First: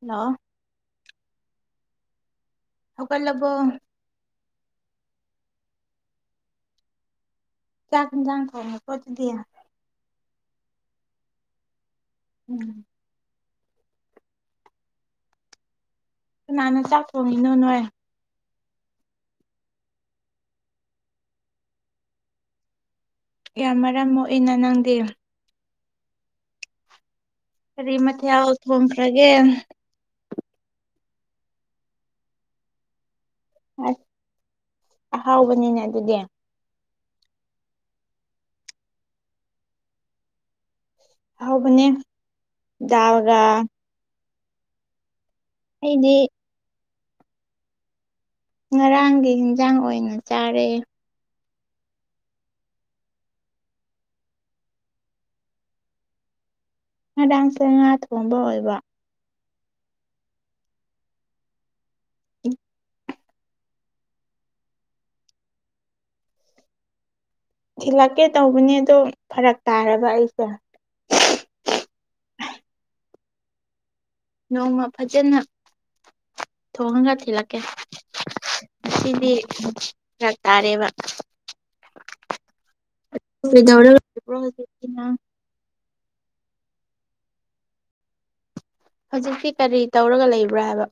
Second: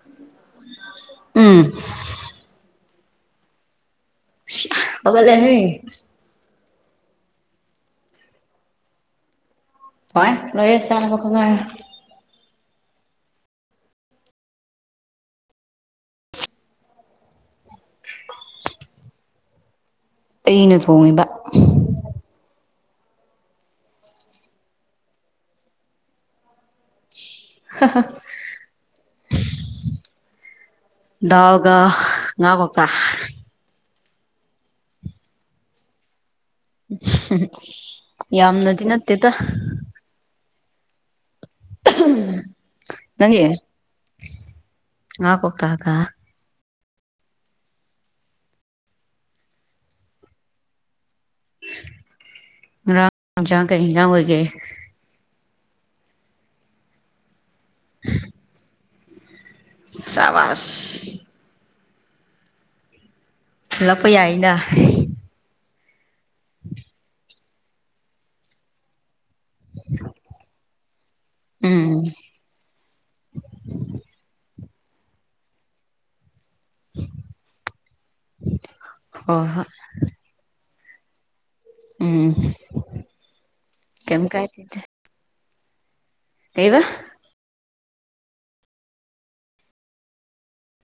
ꯂꯥꯛꯑꯣ ꯎꯝ ꯍꯧꯒꯠ ꯂꯕꯣ ꯍꯧꯒꯠꯂꯦꯍꯦ ꯆꯥꯛ ꯌꯦꯟꯁꯥꯡ‌ ꯊꯣꯡꯉꯕꯣ ꯑꯗꯨꯗꯤ ꯍꯣꯏ ꯂꯣꯏꯔꯦ ꯆꯅꯕ ꯈꯛ ꯉꯥꯏꯔꯦ ꯎꯝ ꯀꯅꯥꯅ ꯆꯥꯛ ꯊꯣꯡꯉꯤꯅꯣ ꯅꯣꯏ ꯑꯩꯅ ꯊꯣꯡꯉꯤꯕ ꯌꯥꯝ ꯃꯔꯝ ꯃꯣꯛꯏꯅ ꯅꯪꯗꯤ ꯀꯔꯤ ꯃꯊꯦꯜ ꯊꯣꯡꯈ꯭ꯔꯒꯦ ꯗꯥꯜꯒ ꯉꯥꯀꯧꯇ ꯑꯁ ꯑꯍꯥꯎꯕꯅꯤꯅꯦ ꯑꯗꯨꯗꯤ ꯌꯥꯝꯅꯗꯤ ꯅꯠꯇꯦꯗ ꯑꯍꯥꯎꯕꯅꯤ ꯗꯥꯜꯒ ꯅꯪꯒꯤ ꯉꯥ ꯀꯧꯇꯥꯒ ꯑꯩꯗꯤ ꯉꯔꯥꯡꯒꯤ ꯌꯦꯟꯖꯥꯡ ꯑꯣꯏꯅ ꯆꯥꯔꯦ ꯉꯔꯥꯡ ꯌꯦꯟꯖꯡ ꯀꯩ ꯏꯖꯡ ꯑꯣꯏꯒꯦ ꯉꯔꯥꯡꯁꯦ ꯉꯥ ꯊꯣꯡꯕ ꯑꯣꯏꯕ ꯁꯕꯥꯁ ꯎꯝ ꯊꯤꯂꯛꯄ ꯌꯥꯏꯅ [inaudible] ꯊꯤꯜꯂꯛꯀꯦ ꯇꯧꯕꯅꯦ ꯑꯗꯣ ꯐꯔꯛ ꯇꯥꯔꯕ ꯑꯩꯁꯦ ꯎꯝ ꯅꯣꯡꯃ ꯐꯖꯅ ꯊꯣꯉꯒ ꯊꯤꯂꯛꯀꯦ ꯉꯁꯤꯗꯤ ꯍꯣꯏ ꯍꯣꯏ ꯐꯔꯛ ꯇꯥꯔꯦꯕ ꯎꯝ ꯀꯩꯗꯧꯔ ꯀꯩꯝ ꯂꯩꯕ꯭ꯔꯣ ꯀꯥꯏꯗꯦꯗ ꯍꯧꯖꯤꯛꯇꯤ ꯅꯪ ꯀꯩꯕ ꯍꯧꯖꯤꯛꯇꯤ ꯀꯔꯤ ꯇꯧꯔꯒ ꯂꯩꯕ꯭ꯔꯥ ꯍꯥꯏꯕ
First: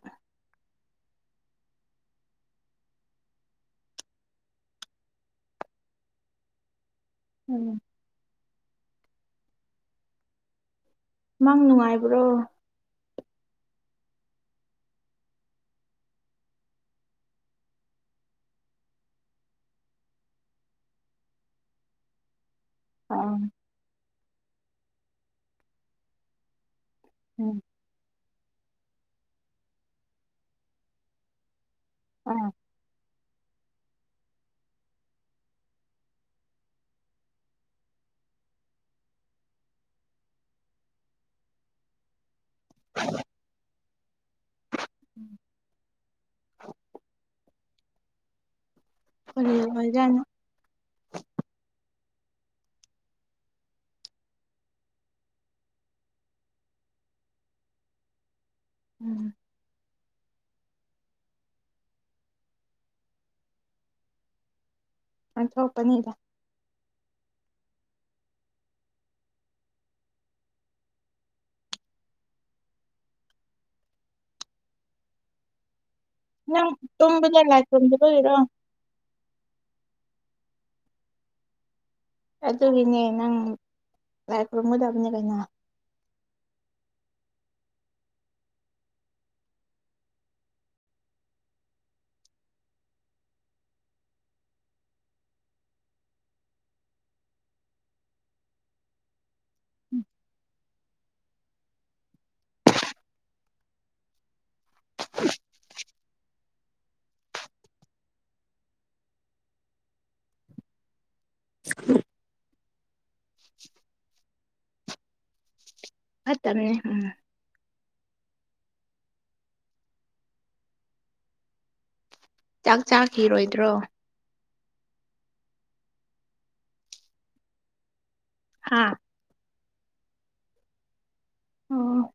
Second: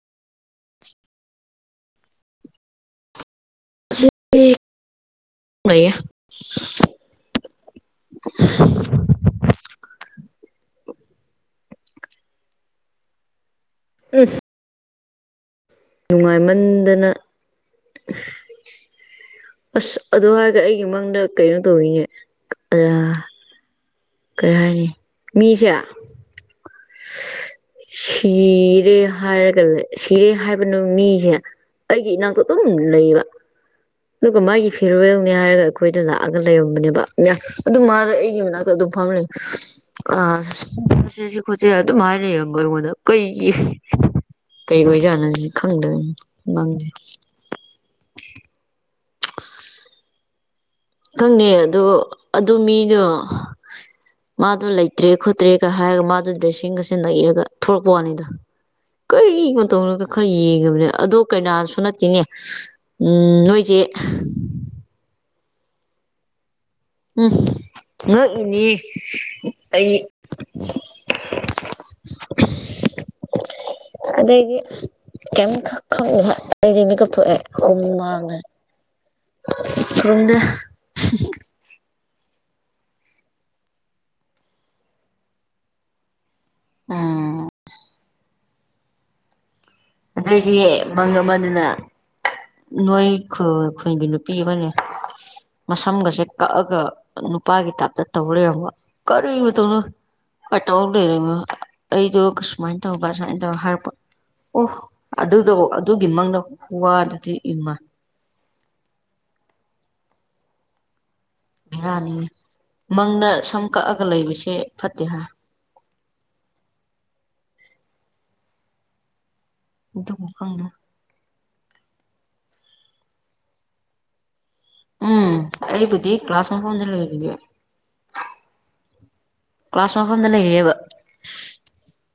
[unintelligible] ꯂꯩꯌꯦ ꯎꯝ [inaudible] ꯃꯪ ꯅꯨꯡꯉꯥꯏꯕ꯭ꯔꯣ ꯎꯝ ꯅꯨꯡꯉꯥꯏꯃꯟꯗꯅ ꯑꯁ ꯑꯗꯨ ꯍꯥꯏꯔꯒ ꯑꯩꯒꯤ ꯃꯪꯗ ꯀꯩꯅꯣ ꯇꯧꯋꯤꯅꯦ ꯑꯌꯥ ꯑꯥꯝ ꯀꯩ ꯍꯥꯏꯅꯤ ꯃꯤꯁꯦ ꯎꯝ ꯁꯤꯔꯦ ꯍꯥꯏꯔꯒ ꯂꯩ ꯁꯤꯔꯦ ꯍꯥꯏꯕꯅ ꯃꯤꯁꯦ ꯑꯩꯒꯤ ꯏꯅꯥꯛꯇ ꯑꯥ ꯑꯗꯨꯝ ꯂꯩꯕ ꯑꯗꯨꯒ ꯃꯥꯒꯤ ꯐꯤꯔꯋꯦꯜꯅꯤ ꯍꯥꯏꯔꯒ ꯑꯩꯈꯣꯏꯗ ꯂꯥꯛꯑꯒ ꯂꯩꯔꯝꯕꯅꯦꯕ ꯑꯗꯨ ꯃꯥ ꯑꯩꯒꯤ ꯃꯅꯥꯛꯇ ꯑꯗꯨꯝ ꯐꯝꯔꯩ ꯑ ꯆꯁꯦ ꯈꯣꯠꯁꯦ ꯑꯗꯨꯝ ꯍꯥꯏꯅꯔꯝꯕ ꯑꯩꯉꯣꯟꯗ ꯀꯩꯒꯤ ꯀꯩ ꯑꯣꯏꯖꯠꯅꯣꯁꯤ ꯈꯪꯗꯦ ꯃꯪꯁꯦ [unintelligible] ꯑꯣꯏꯖꯠꯅꯣ ꯈꯪꯗꯦ ꯑꯗꯣ ꯑꯗꯨ ꯃꯤꯗꯣ ꯃꯥꯗꯣ ꯂꯩꯇ꯭ꯔꯦ ꯈꯣꯠꯇ꯭ꯔꯦꯒ ꯍꯥꯏꯔꯒ ꯃꯥꯗꯨ ꯗ꯭ꯔꯦꯁꯁꯤꯡꯒꯁꯤ ꯅꯩꯔꯒ ꯊꯣꯛꯂꯛꯄ ꯋꯥꯅꯤꯗ ꯎꯝ ꯀꯔꯤ ꯃꯇꯧꯅꯣꯒ ꯈꯔ ꯌꯦꯡꯉꯕꯅꯤ ꯑꯗꯣ ꯀꯩꯅꯥꯁꯨ ꯅꯠꯇꯦꯅꯦ ꯎꯝ ꯅꯣꯏꯁꯦ ꯑꯣꯟꯊꯣꯛꯄꯅꯤꯗ ꯎꯝ ꯉꯛꯏꯅꯤ ꯑꯩ [inaudible] ꯑꯗꯩꯗꯤ ꯀꯝ ꯀ ꯈꯕ ꯅꯪ ꯑꯩꯗꯤ ꯃꯤꯀꯞ ꯊꯣꯛꯑꯦ ꯇꯨꯝꯕꯗ ꯂꯥꯏ ꯍꯨꯝ ꯈꯨꯔꯨꯝꯗꯕꯒꯤꯔꯣ ꯃꯥꯡꯅ ꯈꯪꯗꯦ ꯑ ꯑꯗꯨꯒꯤꯅꯦ ꯅꯪ ꯂꯥꯏ ꯈꯨꯔꯨꯝꯒꯗꯝꯅꯤ ꯀꯩꯅꯣ ꯑꯝ ꯑꯗꯒꯤ ꯃꯪꯒ ꯑꯃꯗꯨꯅ ꯅꯣꯏ ꯈꯨꯜ ꯈꯨꯜꯒꯤ ꯅꯨꯄꯤ ꯑꯃꯅꯦ ꯃꯁꯝꯒꯁꯦ ꯀꯛꯑꯒ ꯅꯨꯄꯥꯒꯤ ꯇꯥꯏꯞꯇ ꯇꯧ ꯂꯩꯔꯝꯕ ꯀꯔꯤ ꯃꯇꯧꯅꯣ ꯫ ꯀꯩꯇꯧ ꯂꯩꯔꯤꯃ‌ꯣ ꯑꯩꯗꯨ ꯀꯁꯃꯥꯏꯟ ꯇꯧꯕ ꯁꯃꯥꯏ ꯇꯧ ꯍꯥꯔꯛꯄ ꯫ ꯑꯣ ꯑꯗꯨꯗꯣ ꯑꯗꯨꯒꯤ ꯃꯪꯗ‌ꯣ ꯈꯨꯋꯥꯗꯨꯗꯤ ꯏꯝꯃꯥ ꯫ ꯕꯤꯔꯥꯅꯤ ꯃꯪꯗ ꯁꯝ ꯀꯛꯑꯒ ꯂꯩꯕꯁꯦ ꯐꯠꯇꯦ ꯍꯥꯏ ꯫ ꯐꯠꯇꯝꯅ‌ꯦ ꯎꯝ ꯗꯨꯕꯨ ꯈꯪꯗ‌ꯦ ꯆꯥꯛ ꯆꯥꯈꯤꯔꯣꯏꯗ꯭ꯔꯣ? ꯎꯝ ꯑꯩꯕꯨꯗꯤ ꯀ꯭ꯂꯥꯁ ꯃꯐꯝꯗ ꯂꯩꯔꯤꯌ‌ꯦ ꯫ ꯍꯥꯥ ꯀ꯭ꯂꯥꯁ ꯃꯐꯝꯗ ꯂꯩꯔꯤꯌ‌‌ꯦꯕ ꯫ ꯎꯝ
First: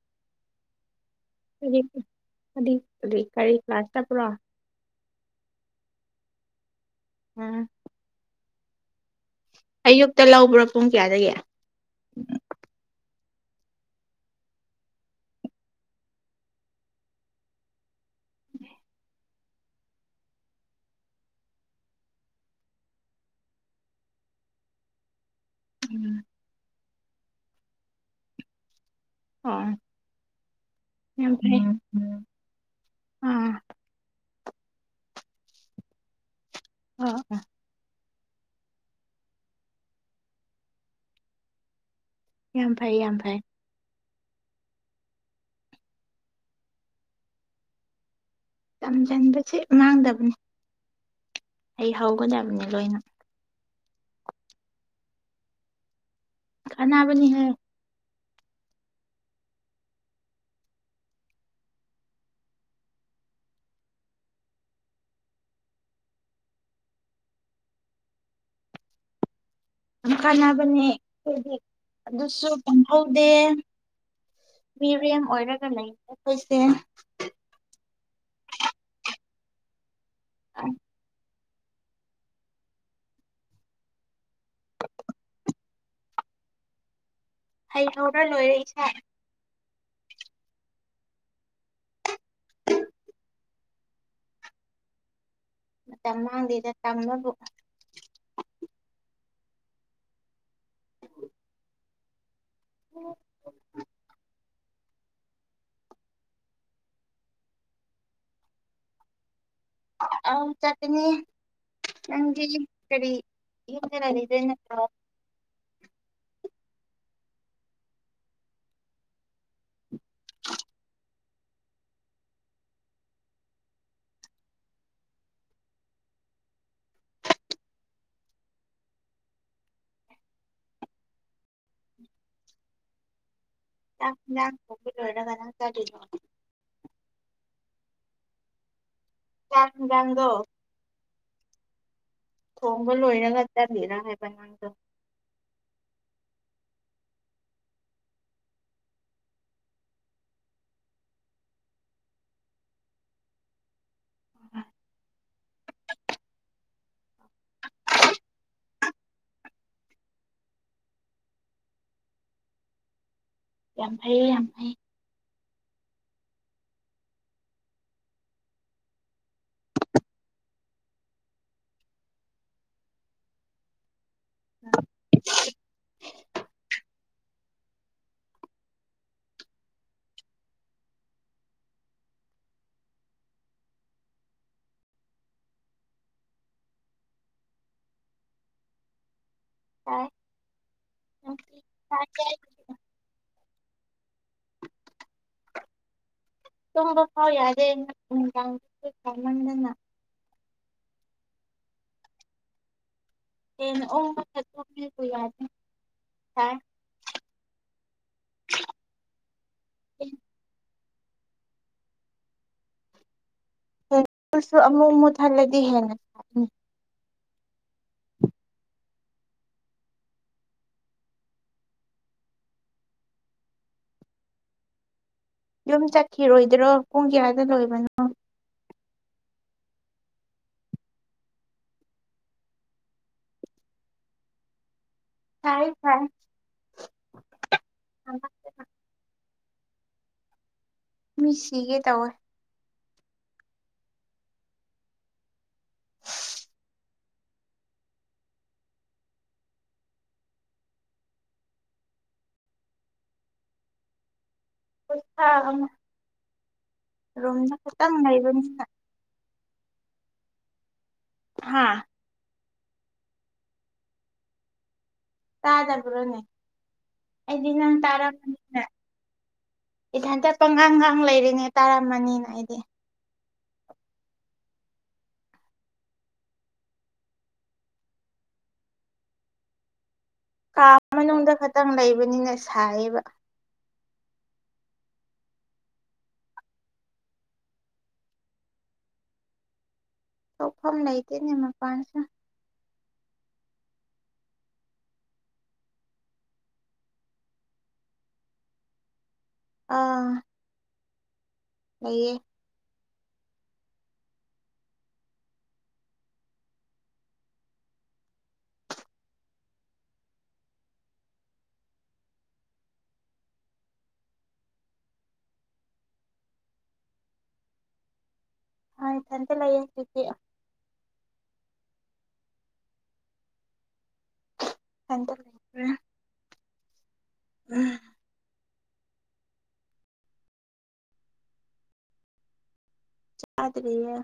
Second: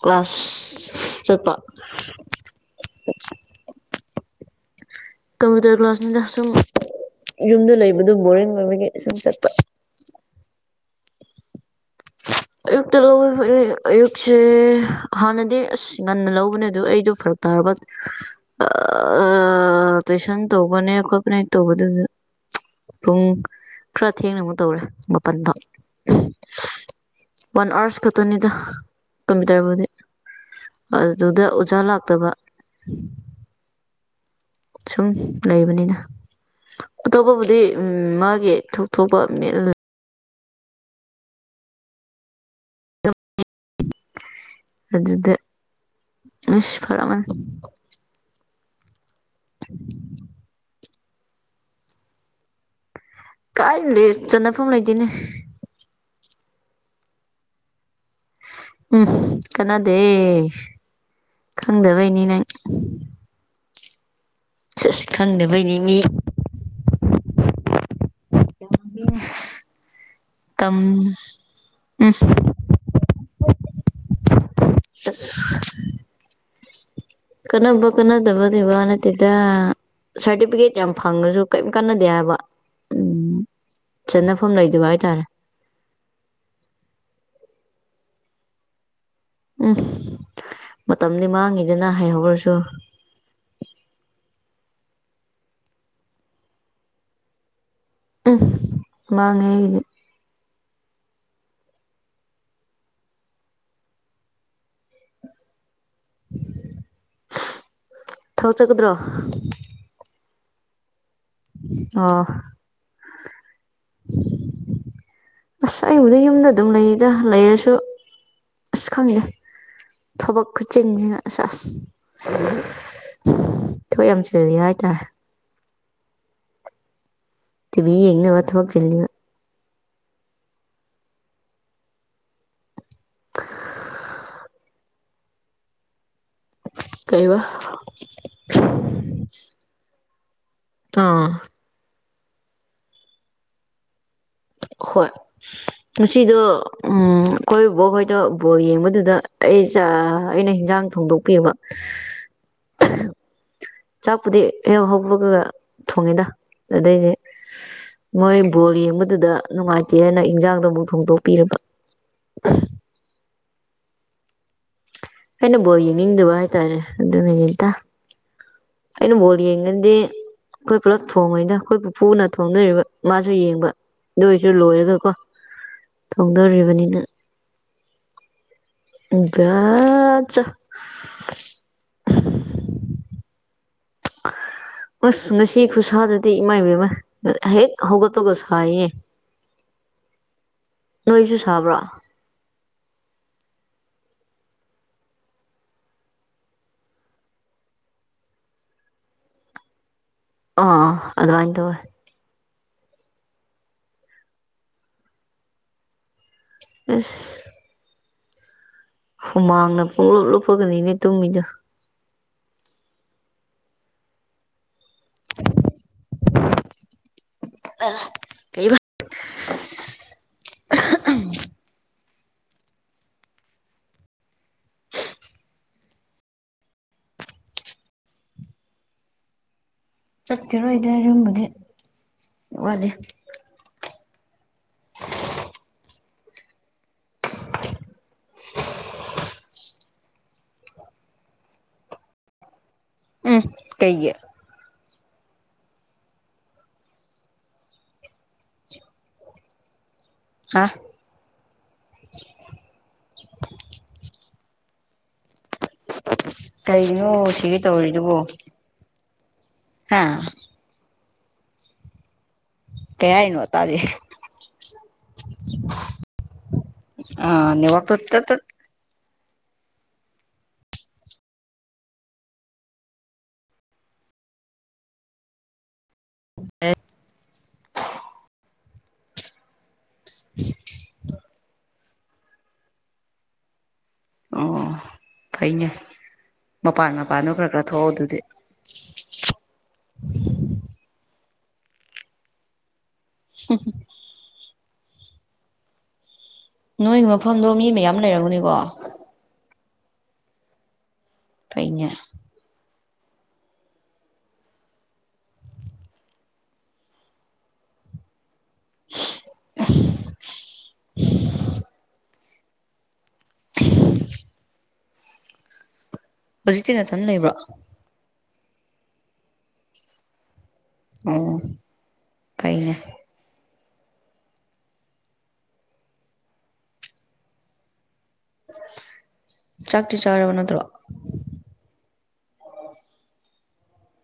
ꯀ꯭ꯂꯥꯁ ꯆꯠꯄ [unintelligible] ꯀꯔꯤ ꯀꯔꯤ ꯀ꯭ꯂꯥꯁ ꯆꯠꯄ꯭ꯔꯣ? ꯀꯝꯄ꯭ꯌꯨꯇꯔ ꯀ꯭ꯂꯥꯁꯅꯤꯅ ꯁꯨꯝ ꯎꯝ ꯌꯨꯝꯗ ꯂꯩꯕꯗꯨ ꯕꯣꯔꯤꯡ ꯑꯣꯏꯕꯒꯤ ꯁꯨꯝ ꯆꯠꯄ ꯫ ꯑꯌꯨꯛꯇ ꯂꯧꯕ꯭ꯔꯥ ꯄꯨꯡ ꯀꯌꯥꯗꯩ? ꯑꯌꯨꯛꯇ ꯂꯧꯕꯅ‌‌ꯦ ꯑꯌꯨꯛꯁꯦ ꯍꯥꯟꯅꯗꯤ ꯑꯁ ꯉꯟꯅ ꯂꯧꯕꯅꯦ ꯑꯗꯨ ꯑꯩꯗꯣ ꯐꯔꯛ ꯇꯔꯕꯥ ꯑꯥ ꯇꯨꯏꯁꯟ ꯇꯧꯕꯅꯦ ꯈꯣꯠꯄꯅꯦ ꯇꯧꯕꯗꯨꯗ ꯫ ꯄꯨꯡ ꯈꯔ ꯊꯦꯡꯅ ꯑꯃꯨꯛ ꯇꯧꯔꯦ ꯃꯥꯄꯟꯐꯥꯎ ꯫ ꯎꯝ ꯋꯥꯟ ꯑꯋꯥꯔꯁ ꯈꯛꯇꯅꯤꯗ ꯫ ꯑꯣ ꯀꯝꯄ꯭ꯌꯨꯇꯔꯕꯨꯗꯤ ꯌꯥꯝ ꯑꯗꯨꯗ ꯐꯩ ꯑꯣꯖꯥ ꯂꯥꯛꯇꯕ ꯫ ꯑꯥ ꯁꯨꯝ ꯂꯩꯕꯅꯤꯅ ꯑꯣ ꯑꯇꯣꯞꯄꯕꯨꯗꯤ ꯎꯝ ꯃꯥꯒꯤ ꯊꯣꯛꯊꯣꯛꯄ ꯃꯦꯠ ꯌꯥꯝ ꯐꯩ ꯌꯥꯝ ꯐꯩ ꯫ ꯑꯗꯨꯗ ꯑꯁ ꯐꯔꯝꯃ ꯇꯝꯁꯤꯟꯕꯁꯦ ꯃꯥꯡꯗꯕꯅꯤ ꯫ ꯍꯩ ꯍꯧꯒꯗꯕꯅꯦ ꯂꯣꯏꯅ ꯫ ꯀꯥꯏ ꯂꯩ ꯆꯟꯅꯐꯝ ꯂꯩꯇ‌‌ꯦꯅꯦ ꯫ ꯀꯥꯟꯅꯥꯕꯅꯤ ꯍ‌ꯦ ꯫ ꯎꯝ ꯀꯅꯥꯗꯦ ꯈꯪꯗꯕꯩꯅꯤ ꯅꯪ ꯫ ꯁꯤꯁ ꯈꯪꯗꯕꯩꯅꯤ ꯃꯤ ꯫ [inaudible] ꯌꯥꯝ ꯇꯝ ꯀꯥꯟꯅꯕꯅꯦ ꯈ‌ꯣꯏꯗꯤ ꯑꯗꯨꯁꯨ ꯇꯝꯍꯧꯗꯦ ꯫ ꯃꯤꯔꯦꯝ ꯑꯁ ꯑꯣꯏꯔꯒ ꯂꯩ ꯑꯩꯈꯣꯏꯁꯦ ꯫ ꯀꯥꯟꯅꯕ ꯀꯥꯟꯅꯗꯕꯗꯨꯏ ꯋꯥ ꯅꯠꯇꯦꯗ ꯁꯥꯔꯇꯤꯐꯤꯀꯦꯠ ꯌꯥꯝ ꯐꯪꯉꯁꯨ ꯀꯔꯤꯝ ꯀꯥꯟꯅꯗꯦ ꯍꯥꯏꯕ ꯎꯝ ꯆꯟꯅꯐꯝ ꯂꯩꯗꯕ ꯍꯥꯏꯇꯥꯔꯦ ꯫ ꯍꯩ ꯍꯧꯔ ꯂꯣꯏꯔ‌ꯦ ꯏꯁꯥ ꯫ ꯎꯝ ꯃꯇꯝꯗꯤ ꯃꯥꯡꯉꯤꯗꯅ ꯍꯩꯍꯧꯔꯁꯨ ꯫ ꯃꯇꯝ ꯃꯥꯡꯗꯦꯗ ꯇꯝꯕꯕꯨ ꯫ ꯎꯝ ꯃꯥꯡꯉꯦ ꯑꯩꯗꯤ ꯫ [inaudible] ꯊꯕꯛ ꯆꯀꯗ꯭ꯔꯣ? ꯑꯥꯎ ꯆꯥꯠꯀꯅꯤ ꯑꯣ ꯅꯪꯗꯤ ꯀꯔꯤ? [unintelligible] ꯅꯠꯇ꯭ꯔ‌ꯣ ꯑꯁ ꯑꯩꯕꯨꯗ ꯌꯨꯝꯗ ꯑꯗꯨꯝ ꯂꯩꯗ ꯂꯩꯔꯁꯨ ꯑꯁ ꯈꯪꯗꯦ ꯫ ꯊꯕꯛ ꯈꯨꯆꯤꯟꯁꯤꯅ ꯑꯁꯁ ꯊꯕꯛ ꯌꯥꯝ ꯆꯤꯜꯂꯤ ꯍꯥꯏꯇꯥꯔꯦ ꯇꯤꯚꯤ ꯌꯦꯡꯅꯕ ꯊꯕꯛ ꯆꯤꯜꯂꯤꯕꯥ [unintelligible] ꯀꯩ ꯋꯥ ꯆꯥꯛ ꯍꯤꯟꯖꯥꯥꯡ ꯗꯣ ꯇꯣꯔ ꯊꯣꯡꯕ ꯂꯣꯏꯅꯒ ꯆꯠꯂꯤꯔꯥ ꯍꯥꯏꯕ ꯅꯪꯗꯣ ꯍꯣꯏ ꯉꯁꯤꯗꯣ ꯎꯝ ꯑꯩꯈꯣꯏ ꯕꯨꯕꯣꯛ ꯍꯣꯏꯗꯣ ꯕꯣꯜ ꯌꯦꯡꯕꯗꯨꯗ ꯑꯩ ꯑꯩꯅ ꯍꯤꯟꯖꯥꯡ ꯊꯣꯡꯗꯣꯛꯄꯤꯕ [inaudible] ꯆꯥꯛꯄꯨꯗꯤ ꯍꯦꯛ [unintelligible] ꯊꯣꯡꯉꯦꯗ ꯑꯗꯨꯗꯩꯗꯤ ꯃꯣꯏ ꯕꯣꯜ ꯌꯦꯡꯕꯗꯨꯗ ꯅꯨꯡꯉꯥꯏꯇꯦꯅ ꯏꯟꯖꯥꯡꯗꯣ ꯑꯃꯨꯛ ꯊꯣꯡꯗꯣꯛꯄꯤꯔꯕ [inaudible] ꯌꯥꯝ ꯐꯩꯌꯦ ꯌꯥꯝ ꯐꯩ ꯑꯩꯅ ꯕꯣꯜ ꯌꯦꯡꯅꯤꯡꯗꯕ ꯍꯥꯏꯇꯥꯔꯦ ꯑꯗꯨꯅ ꯌꯦꯇ ꯑꯩꯅ ꯕꯣꯜ ꯌꯦꯡꯒꯟꯗꯦ ꯈꯣꯏ ꯄꯨꯜꯂꯞ ꯊꯣꯡꯉꯦ ꯗ ꯑꯩꯈꯣꯏ ꯄꯨ ꯄꯨꯅ ꯊꯣꯡꯗꯧꯔꯤꯕ ꯃꯥꯁꯨ ꯌꯦꯡꯕ ꯑꯗꯨꯑꯣꯏꯁꯨ ꯂꯣꯏꯔꯒꯀꯣ ꯊꯣꯡꯗꯧꯔꯤꯕꯅꯤꯅ [unintelligible] [inaudible] ꯑꯁ ꯉꯁꯤ ꯈꯨꯠꯁꯥꯗꯨꯗꯤ ꯏꯃꯥꯏ ꯄꯦꯝꯃ ꯍꯦꯛ ꯍꯧꯒꯠꯄꯒ ꯁꯥꯏꯌꯦ ꯑ [unintelligible] ꯅꯣꯏꯁꯨ ꯁꯥꯕ꯭ꯔꯣ ꯀꯩ ꯇꯨꯡꯕ ꯐꯥꯎ ꯌꯥꯗꯦ ꯅꯨꯡꯗꯥꯡ ꯐꯥꯎ ꯁꯃꯟꯗꯅ ꯑꯥ ꯑꯗꯨꯃꯥꯏ ꯇꯧꯋꯦ [unintelligible] [unintelligible] ꯍꯨꯃꯥꯡꯅ ꯄꯨꯡꯂꯞ ꯂꯨꯞꯄꯒꯅꯤ ꯅꯦ ꯇꯨꯝꯃꯤꯗꯣ [unintelligible] ꯑꯃꯨꯛ ꯃꯨꯊꯠꯂꯗꯤ ꯍꯦꯟꯅ ꯁꯥꯒꯅꯤ ꯑ ꯌꯨꯝ ꯆꯠꯈꯤꯔꯣꯏꯗ꯭ꯔꯣ ꯄꯨꯡ ꯀꯌꯥꯏꯗ ꯂꯣꯏꯕꯅꯣ ꯆꯠꯈꯤꯔꯣꯏꯗ ꯔꯨꯝꯕꯨꯗꯤ ꯋꯥꯠꯂꯤ [unintelligible] ꯁꯥꯏꯌꯦ ꯁꯥꯏꯌꯦ ꯃꯤ ꯁꯤꯒꯦ ꯇꯧꯋꯦ ꯎꯝ ꯀꯩꯒꯤ ꯍꯥ [unintelligible] ꯀꯩꯒꯤꯅꯣ ꯔꯨꯝꯗ ꯁꯤꯒꯦ ꯈꯤꯇꯪ ꯇꯧꯔꯤꯗꯨꯕꯨ ꯂꯩꯕꯅꯤꯅ ꯍꯥꯥ ꯍꯥꯥ ꯀꯩ ꯍꯥꯏꯅꫭ ꯇꯥꯗꯦ ꯇꯥꯗꯕ꯭ꯔꯣꯅꯦ ꯑꯩꯗꯤ ꯑꯥ ꯅꯪ ꯅꯦꯠꯋꯥꯛꯇꯣ ꯇꯠ ꯇꯠ ꯇꯥꯔꯝꯃꯅꯤꯅ ꯏꯊꯟꯇ ꯄꯪꯉꯥꯡ ꯉꯥꯡ ꯂꯩꯔꯦꯅꯦ ꯇꯥꯔꯝꯃꯅꯤꯅ ꯑꯩꯗꯤ ꯑꯦ ꯀꯥ ꯃꯅꯨꯡꯗ ꯈꯇꯪ ꯂꯩꯕꯅꯤꯅ ꯁꯥꯏꯌꯦꯕ ꯑꯣ ꯐꯩꯅꯦ ꯃꯄꯥꯟ ꯃꯄꯥꯟꯗꯣ ꯈꯔ ꯈꯔ ꯊꯣꯛꯑꯣ ꯑꯗꯨꯗꯤ ꯊꫭꯛꯐꯝ ꯂꯩꯇꯦꯅꯦ ꯃꯄꯥꯟꯁꯦ [inaudible] ꯅꯣꯏ ꯃꯐꯝꯗꯣ ꯃꯤ ꯃꯌꯥꯝ ꯂꯩꯔꯝꯒꯅꯤꯀꯣ ꯑꯥ ꯐꯩꯅꯦ ꯂꯩꯌꯦ [inaudible] [inaudible] ꯍꯧꯖꯤꯛꯇꯤ ꯅꯊꯟ ꯂꯩꯕ꯭ꯔꫭ ꯍꯥ ꯏꯊꯟꯇꯥ ꯂꯩꯌꯦ ꯍꯧꯖꯤꯛꯇꯤ ꯑꯣ ꯐꯩꯅꯦ ꯏꯊꯟꯇꯥ ꯂꯩ ꯎꯝ꯫ ꯆꯥꯛꯇꯤ ꯆꯥꯔꯕ ꯅꯠꯇ꯭ꯔꯣ ꯆꯥꯗ꯭ꯔꯤꯌꯦ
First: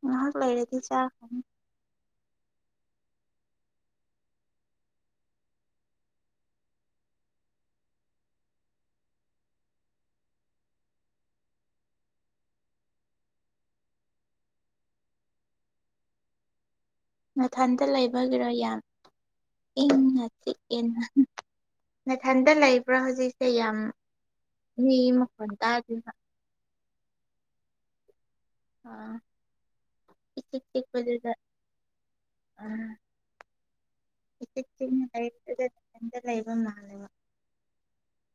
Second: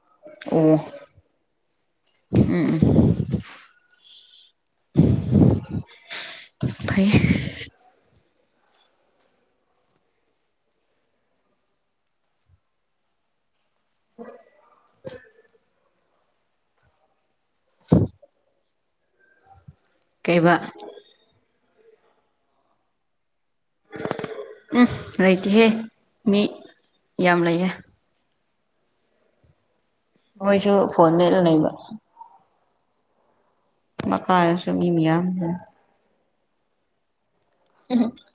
ꯉꯥꯏꯍꯥꯛ ꯂꯩꯔꯗꯤ ꯆꯥꯈ꯭ꯔꯥꯅꯤ ꯎꯝ꯫ ꯐꯩ [inaudible] ꯅꯊꯟꯇꯥ ꯂꯩꯕꯒꯤꯔꫭ ꯌꯥꯝ ꯏꯪꯅ ꯀꯩꯕ ꯆꯤꯛꯑꯦꯅ ꯅꯊꯟꯇꯥ ꯂꯩꯕ꯭ꯔꯥ ꯍꯧꯖꯤꯛꯁꯦ ꯌꯥꯝ ꯎꯝ ꯃꯤ ꯃꯈꯣꯟ ꯂꯩꯇꯦꯍꯦ ꯇꯥꯗ꯭ꯔꯤꯕ ꯃꯤ ꯌꯥꯝ ꯂꯩꯌꯦ ꯑꫭ ꯏꯆꯤꯛ ꯃꯣꯏꯁꯨ ꯐꯣꯟ ꯆꯤꯛꯄꯗꯨꯗ ꯃꯦꯠꯂ ꯂꯩꯕ ꯑ ꯃꯈꯥꯗꯁꯨ ꯃꯤ [unintelligible] ꯃꯌꯥꯝ ꯂꯩ ꯂꯩꯕꯝ ꯃꯥꯜꯂꯦꯕ [inaudible]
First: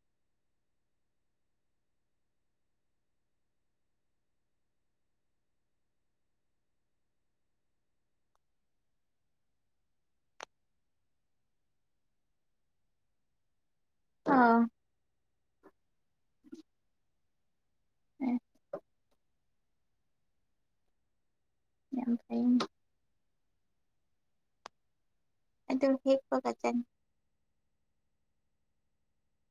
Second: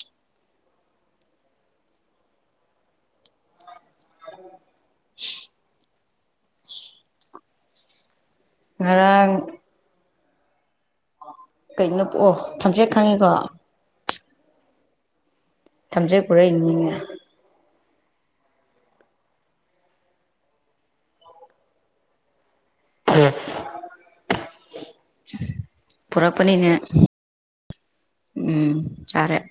[unintelligible] ꯉꯔꯥꯡ ꯀꯩꯅꯣ ꯄꯣꯛꯑꯣ ꯊꯝꯆꯦꯠ ꯈꯪꯉꯤꯀꯣ ꯑꯥ ꯊꯝꯖꯦꯠ ꯄꯨꯔꯛ ꯏ ꯅꯤꯅꯦ ꯎꯝ꯫ ꯌꯥꯝ ꯐꯩꯅꯦ ꯑꯗꯨ ꯍꯦꯛꯄꯒ ꯄꯨꯔꯛꯄꯅꯤꯅꯦ ꯆꯟ ꯎꯝ ꯆꯥꯔꯦ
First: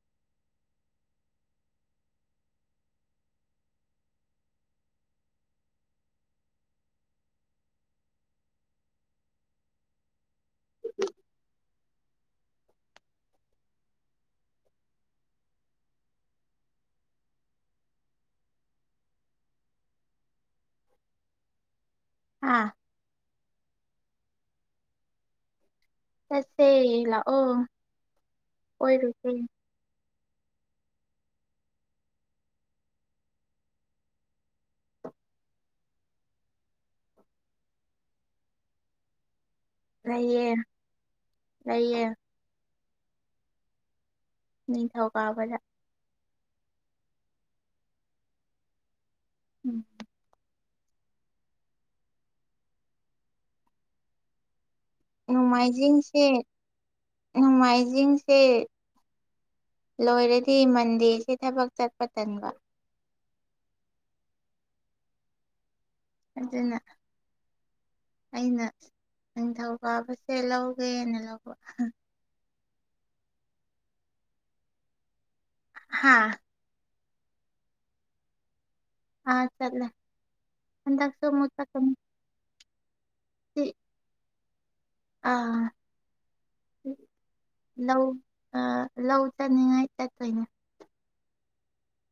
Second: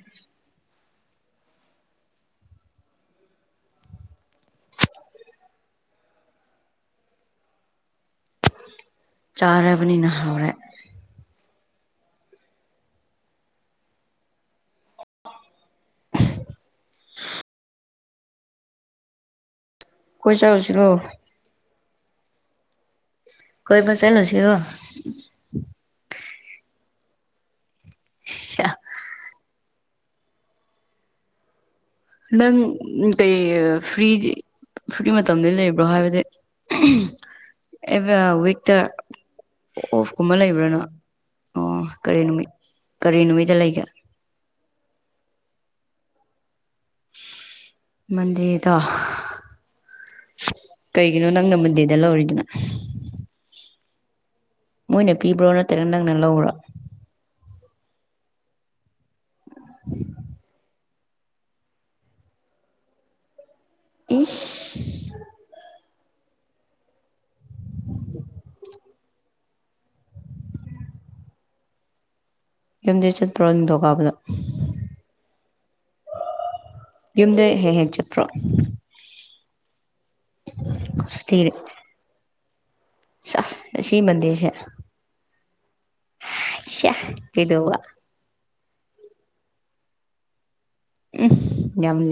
ꯆꯥꯔꯕꯅꯤꯅ ꯍꯧꯔꯦ [inaudible] [inaudible] ꯀꯣꯏ ꯆꯠꯂꯨꯁꯤꯔꫭ ꯍꯥ ꯀꯣꯏꯕ ꯆꯠꯂꯨꯁꯤꯔꫭ ꯆꯠꯁꯦ ꯂꯥꯛꯑꯣ ꯀꫭꯏꯔꯨꯁꯦ ꯅꯪ ꯎ ꯀ ꯐꯔꯤꯗꯤ ꯁꯨꯛꯀꯤ ꯃꯇꯝꯗ ꯂꯩꯕ꯭ꯔꯣ ꯍꯥꯏꯕꯗꯤ ꯑꯦꯕꯦꯜ ꯋꯤꯛꯇ ꯑꯣꯐ ꯀꯨꯝꯕ ꯂꯩꯌꯦ ꯂꯩꯕ꯭ꯔꯥꯅꯣ ꯑꯣ ꯂꯩꯌꯦ ꯀꯔꯤ ꯅꯨꯃꯤꯠ ꯀꯔꯤ ꯅꯨꯃꯤꯠꯇ ꯂꯩꯒꯦ ꯅꯤꯡꯊꯧ ꯀꯥꯕꯗ ꯃꯟꯗꯤꯗꯣ ꯎꯝ ꯀꯩꯒꯤꯅꯣ ꯅꯪꯅ ꯃꯨꯟꯗꯦꯗ ꯂꯧꯔꯤꯗꯅ ꯃꯣꯏꯅ ꯄꯤꯕ꯭ꯔꯣ ꯅꯠꯇ꯭ꯔꯒ ꯅꯪꯅ ꯅꯣꯡꯃꯥꯏꯖꯤꯡꯁꯦ ꯂꯧꯕ꯭ꯔꯣ ꯅꯣꯡꯃꯥꯏꯖꯤꯡꯁꯦ ꯂꯣꯏꯔꯗꯤ ꯃꯟꯗꯦꯁꯦ ꯊꯕꯛ ꯆꯠꯄ ꯊꯟꯕ ꯏꯁ ꯑꯗꯨꯅ ꯑꯩꯅ ꯅꯤꯡꯊꯧ ꯀꯥꯕꯁꯦ ꯂꯧꯒꯦꯅ ꯂꯧꯕ ꯌꯨꯝꯗꯤ ꯆꯠꯄ꯭ꯔꯣ ꯅꯤꯡꯊꯧꯀꯥꯕꯗ ꯍꯥꯥ ꯌꯨꯝꯗ ꯍꯦꯛ ꯍꯦꯛ ꯆꯠꯄꯔꯣ ꯑꯥ ꯆꯠꯂꯦ‌ ꯍꯟꯗꯛꯁꯨ ‌‌ꯑꯃꯨꯛ ꯆꯠꯀꯅꯤ ꯁꯤꯌꯥꯁ ꯉꯥꯁꯤ‌ ꯃꯟꯗꯦꯁꯦ ꯑ ꯁꯤꯌꯥ ꯀꯩꯗꯧꯕ ꯅꯧ ꯑ ꯂꯧ ꯆꯠꯅꯤꯡꯉꯥꯏ ꯆꯠꯇꯣꯏꯅꯦ ꯎꯝ ꯌꯥꯝ